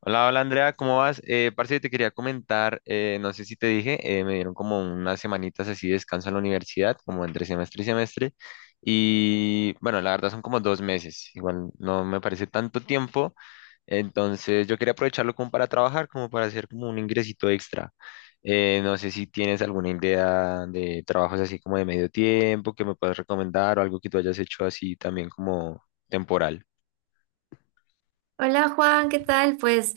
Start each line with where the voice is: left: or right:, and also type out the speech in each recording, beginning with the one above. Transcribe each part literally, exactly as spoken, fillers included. left: Hola, hola Andrea, ¿cómo vas? Eh, parce, te quería comentar, eh, no sé si te dije, eh, me dieron como unas semanitas así de descanso en la universidad, como entre semestre y semestre, y bueno, la verdad son como dos meses, igual no me parece tanto tiempo, entonces yo quería aprovecharlo como para trabajar, como para hacer como un ingresito extra. Eh, no sé si tienes alguna idea de trabajos así como de medio tiempo que me puedas recomendar o algo que tú hayas hecho así también como temporal.
right: Hola Juan, ¿qué tal? Pues,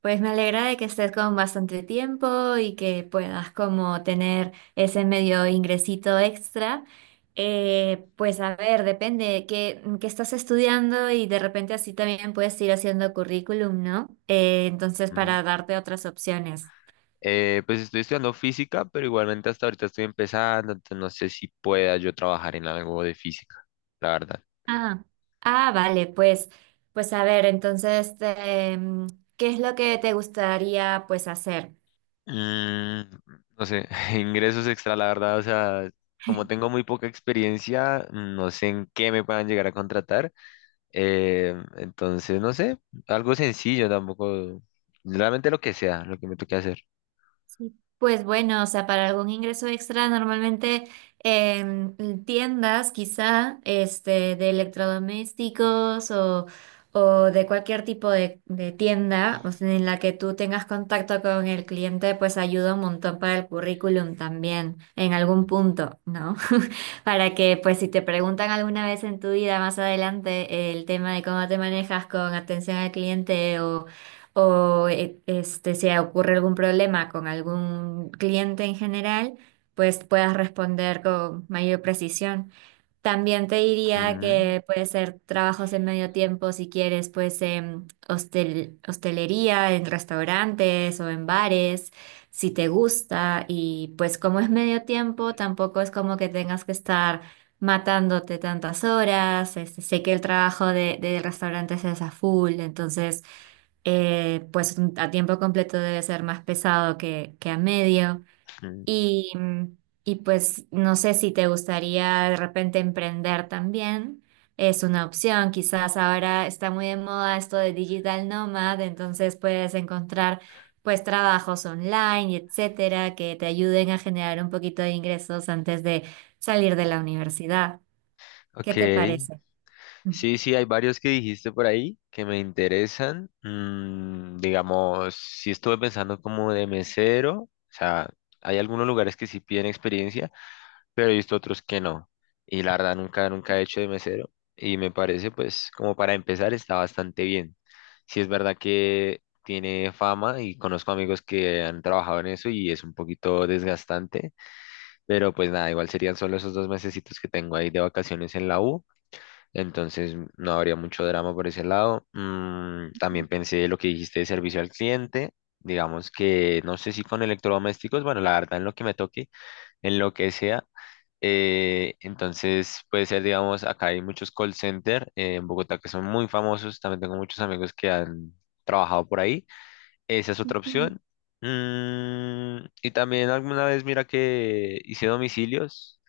right: pues me alegra de que estés con bastante tiempo y que puedas como tener ese medio ingresito extra. Eh, pues a ver, depende qué, qué estás estudiando y de repente así también puedes ir haciendo currículum, ¿no? Eh, entonces para darte otras opciones.
left: Eh, pues estoy estudiando física, pero igualmente hasta ahorita estoy empezando, entonces no sé si pueda yo trabajar en algo de física, la verdad.
right: Ah, ah, vale, pues, pues a ver, entonces, este, ¿qué es lo que te gustaría pues hacer?
left: Mm, no sé, ingresos extra, la verdad, o sea, como tengo muy poca experiencia, no sé en qué me puedan llegar a contratar. Eh, entonces, no sé, algo sencillo tampoco, realmente lo que sea, lo que me toque hacer.
right: Sí, pues bueno, o sea, para algún ingreso extra, normalmente em, en tiendas, quizá, este, de electrodomésticos o, o de cualquier tipo de, de tienda, o sea, en la que tú tengas contacto con el cliente, pues ayuda un montón para el currículum también, en algún punto, ¿no? Para que, pues, si te preguntan alguna vez en tu vida más adelante el tema de cómo te manejas con atención al cliente o eh, este, se ocurre algún problema con algún cliente en general, pues puedas responder con mayor precisión. También te diría
left: Ujú,
right: que puede ser trabajos en medio tiempo si quieres, pues en hostel- hostelería, en restaurantes o en bares, si te gusta. Y pues como es medio tiempo, tampoco es como que tengas que estar matándote tantas horas. Este, sé que el trabajo de, de restaurantes es a full, entonces eh, pues a tiempo completo debe ser más pesado que, que a medio.
left: ujú.
right: Y, y pues no sé si te gustaría de repente emprender también. Es una opción. Quizás ahora está muy de moda esto de digital nomad, entonces puedes encontrar pues trabajos online, y etcétera, que te ayuden a generar un poquito de ingresos antes de salir de la universidad. ¿Qué
left: Ok,
right: te parece? Mm.
left: sí, sí, hay varios que dijiste por ahí que me interesan. Mm, digamos, sí estuve pensando como de mesero, o sea, hay algunos lugares que sí piden experiencia, pero he visto otros que no. Y la verdad nunca, nunca he hecho de mesero y me parece pues como para empezar está bastante bien. Sí es verdad que tiene fama y conozco amigos que han trabajado en eso y es un poquito desgastante, pero pues nada, igual serían solo esos dos mesecitos que tengo ahí de vacaciones en la U, entonces no habría mucho drama por ese lado. Mm, también pensé lo que dijiste de servicio al cliente. Digamos que no sé si con electrodomésticos, bueno, la verdad en lo que me toque, en lo que sea. Eh, entonces puede ser, digamos, acá hay muchos call center eh, en Bogotá que son muy famosos. También tengo muchos amigos que han trabajado por ahí. Esa es otra opción. Mm, y también alguna vez, mira que hice domicilios.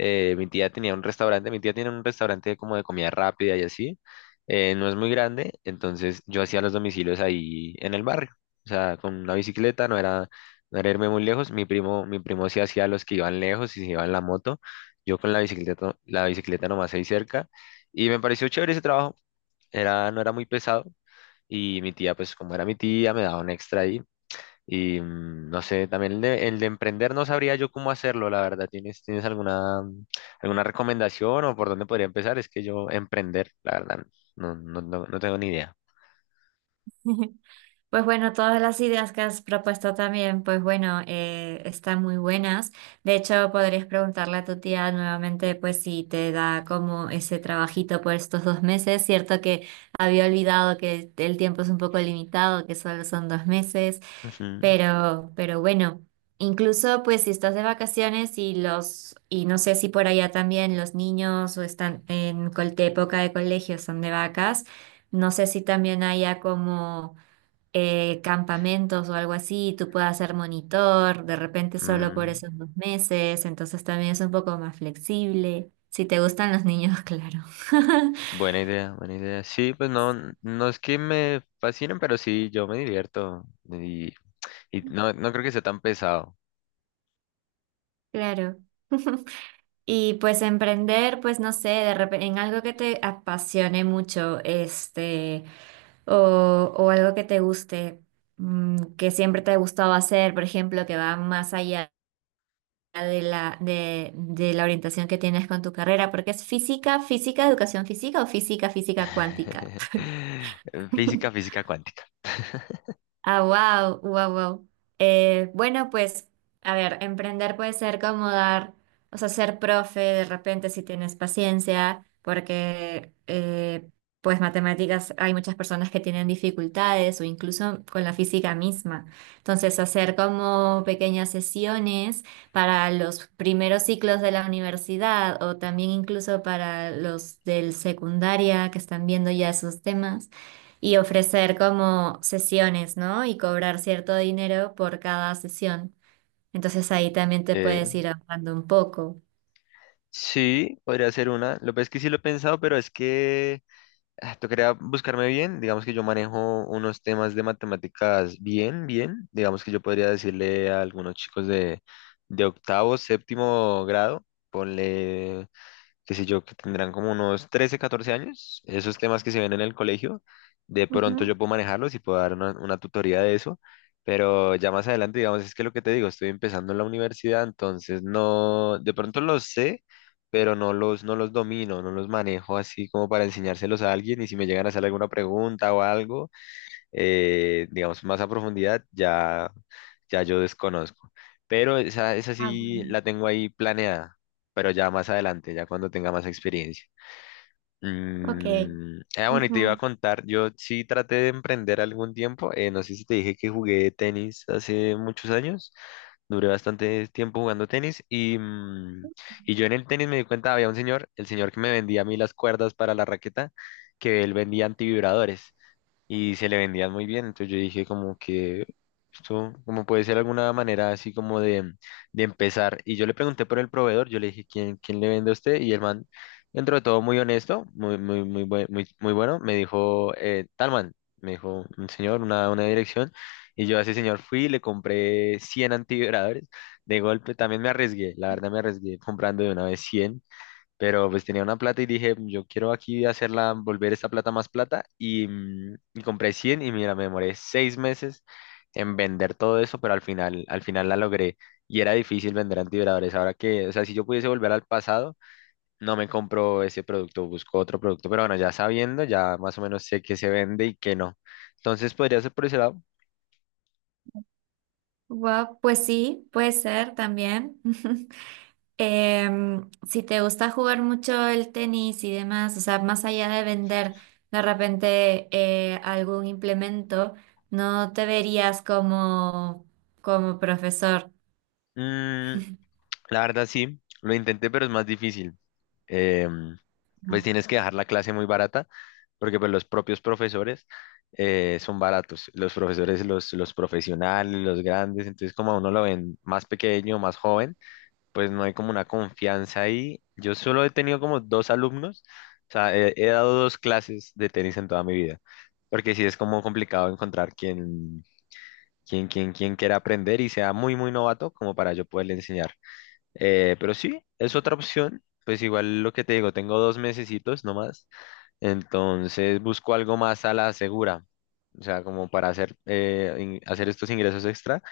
left: eh, Mi tía tenía un restaurante, mi tía tiene un restaurante como de comida rápida y así. Eh, no es muy grande, entonces yo hacía los domicilios ahí en el barrio. O sea, con una bicicleta, no era, no era irme muy lejos. Mi primo, mi primo sí hacía los que iban lejos y se iban en la moto. Yo con la bicicleta, la bicicleta nomás ahí cerca. Y me pareció chévere ese trabajo. Era, no era muy pesado. Y mi tía, pues como era mi tía, me daba un extra ahí. Y mm, no sé, también el de, el de emprender no sabría yo cómo hacerlo, la verdad. ¿Tienes, tienes alguna, alguna recomendación o por dónde podría empezar? Es que yo emprender, la verdad, no, no, no, no tengo ni idea.
right: Pues bueno, todas las ideas que has propuesto también, pues bueno, eh, están muy buenas. De hecho, podrías preguntarle a tu tía nuevamente, pues si te da como ese trabajito por estos dos meses. Cierto que había olvidado que el tiempo es un poco limitado, que solo son dos meses.
left: Ujú.
right: Pero, pero bueno, incluso pues si estás de vacaciones y los, y no sé si por allá también los niños o están en col- de época de colegio son de vacas, no sé si también haya como eh, campamentos o algo así, tú puedas ser monitor, de repente solo por
left: Mm,
right: esos dos meses, entonces también es un poco más flexible. Si te gustan los niños, claro.
left: Buena idea, buena idea. Sí, pues no, n- no es que me fascinen, pero sí, yo me divierto. Y, y no, no creo que sea tan pesado.
right: Claro. Y pues emprender, pues no sé, de repente en algo que te apasione mucho, este, o, o algo que te guste, mm, que siempre te ha gustado hacer, por ejemplo, que va más allá. de la, de, de la orientación que tienes con tu carrera, porque es física, física, educación física o física, física cuántica.
left: Física, física cuántica.
right: Ah, wow, wow, wow. Eh, bueno, pues, a ver, emprender puede ser como dar, o sea, ser profe de repente si tienes paciencia, porque eh, pues matemáticas hay muchas personas que tienen dificultades o incluso con la física misma. Entonces, hacer como pequeñas sesiones para los primeros ciclos de la universidad o también incluso para los del secundaria que están viendo ya esos temas y ofrecer como sesiones, ¿no? Y cobrar cierto dinero por cada sesión. Entonces ahí también te
left: Eh,
right: puedes ir ahorrando un poco.
left: Sí, podría ser una. Lo que pasa es que sí lo he pensado, pero es que ah, tocaría buscarme bien. Digamos que yo manejo unos temas de matemáticas bien, bien. Digamos que yo podría decirle a algunos chicos de, de octavo, séptimo grado, ponle qué sé yo, que tendrán como unos trece o catorce años, esos temas que se ven en el colegio, de pronto
right: Ujú.
left: yo puedo manejarlos y puedo dar una, una tutoría de eso, pero ya más adelante, digamos, es que lo que te digo, estoy empezando en la universidad, entonces no, de pronto los sé, pero no los, no los domino, no los manejo así como para enseñárselos a alguien y si me llegan a hacer alguna pregunta o algo eh, digamos, más a profundidad, ya, ya yo desconozco. Pero esa, esa
right: Ah,
left: sí
right: bueno.
left: la tengo ahí planeada, pero ya más adelante, ya cuando tenga más experiencia.
right: Ok.
left: Mm, ah, bueno, y te iba a
right: Ujú.
left: contar, yo sí traté de emprender algún tiempo, eh, no sé si te dije que jugué tenis hace muchos años, duré bastante tiempo jugando tenis y, mm, y yo en el tenis me di cuenta, había un señor, el señor que me vendía a mí las cuerdas para la raqueta, que él vendía antivibradores y se le vendían muy bien. Entonces yo dije como que esto como puede ser alguna manera así como de, de empezar. Y yo le pregunté por el proveedor, yo le dije, ¿quién, quién le vende a usted? Y el man, dentro de todo muy honesto, muy, muy, muy, buen- muy, muy bueno, me dijo, eh, tal man, me dijo un señor, una, una dirección. Y yo a ese señor fui y le compré cien antivibradores. De golpe también me arriesgué, la verdad me arriesgué comprando de una vez cien, pero pues tenía una plata y dije, "Mm, yo quiero aquí hacerla, volver esta plata más plata". Y, mm, y compré cien y mira, me demoré seis meses en vender todo eso, pero al final, al final la logré. Y era difícil vender antivibradores. Ahora que, o sea, si yo pudiese volver al pasado, no me compro ese producto, busco otro producto. Pero bueno, ya sabiendo, ya más o menos sé qué se vende y qué no. Entonces podría ser por ese lado.
right: Guau, pues sí, puede ser también. Em, si te gusta jugar mucho el tenis y demás, o sea, más allá de vender de repente eh, algún implemento, no te verías como, como profesor.
left: Mm, La verdad sí, lo intenté, pero es más difícil. Em, pues
right: Mm.
left: tienes que dejar la clase muy barata, porque pues, los propios profesores eh, son baratos. Los profesores, los, los profesionales, los grandes, entonces como a uno lo ven más pequeño, más joven, pues no hay como una confianza ahí. Yo solo he tenido como dos alumnos, o sea, he, he dado dos clases de tenis en toda mi vida, porque sí es como complicado encontrar quien, quien, quien, quien quiera aprender y sea muy, muy novato como para yo poderle enseñar. Eh, pero sí, es otra opción. Pues igual lo que te digo, tengo dos mesecitos nomás. Entonces busco algo más a la segura. O sea, como para hacer, eh, in- hacer estos ingresos extra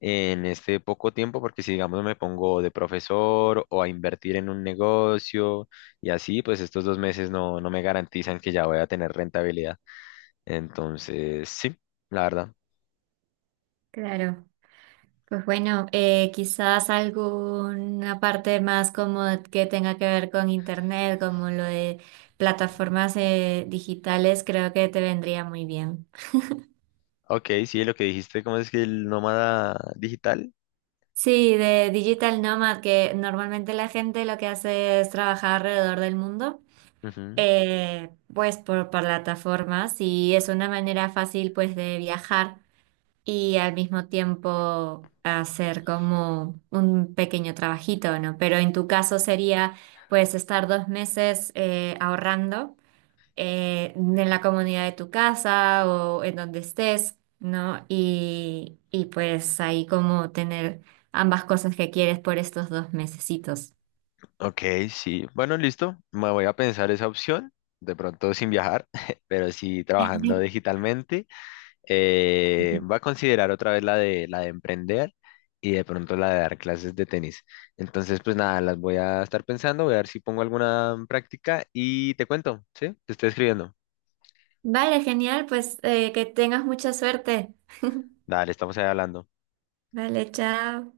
left: en este poco tiempo, porque si digamos me pongo de profesor o a invertir en un negocio y así, pues estos dos meses no, no me garantizan que ya voy a tener rentabilidad. Entonces, sí, la verdad.
right: Claro. Pues bueno, eh, quizás alguna parte más como que tenga que ver con internet, como lo de plataformas eh, digitales, creo que te vendría muy bien.
left: Ok, sí, lo que dijiste, ¿cómo es que el nómada digital?
right: Sí, de Digital Nomad, que normalmente la gente lo que hace es trabajar alrededor del mundo,
left: Ujú.
right: eh, pues por, por plataformas y es una manera fácil pues de viajar. Y al mismo tiempo hacer como un pequeño trabajito, ¿no? Pero en tu caso sería, pues, estar dos meses eh, ahorrando eh, en la comunidad de tu casa o en donde estés, ¿no? Y, y pues ahí como tener ambas cosas que quieres por estos dos mesecitos.
left: Ok, sí. Bueno, listo. Me voy a pensar esa opción. De pronto sin viajar, pero sí trabajando digitalmente. Eh, voy a considerar otra vez la de, la de emprender y de pronto la de dar clases de tenis. Entonces, pues nada, las voy a estar pensando, voy a ver si pongo alguna en práctica y te cuento, ¿sí? Te estoy escribiendo.
right: Vale, genial, pues eh, que tengas mucha suerte.
left: Dale, estamos ahí hablando.
right: Vale, chao.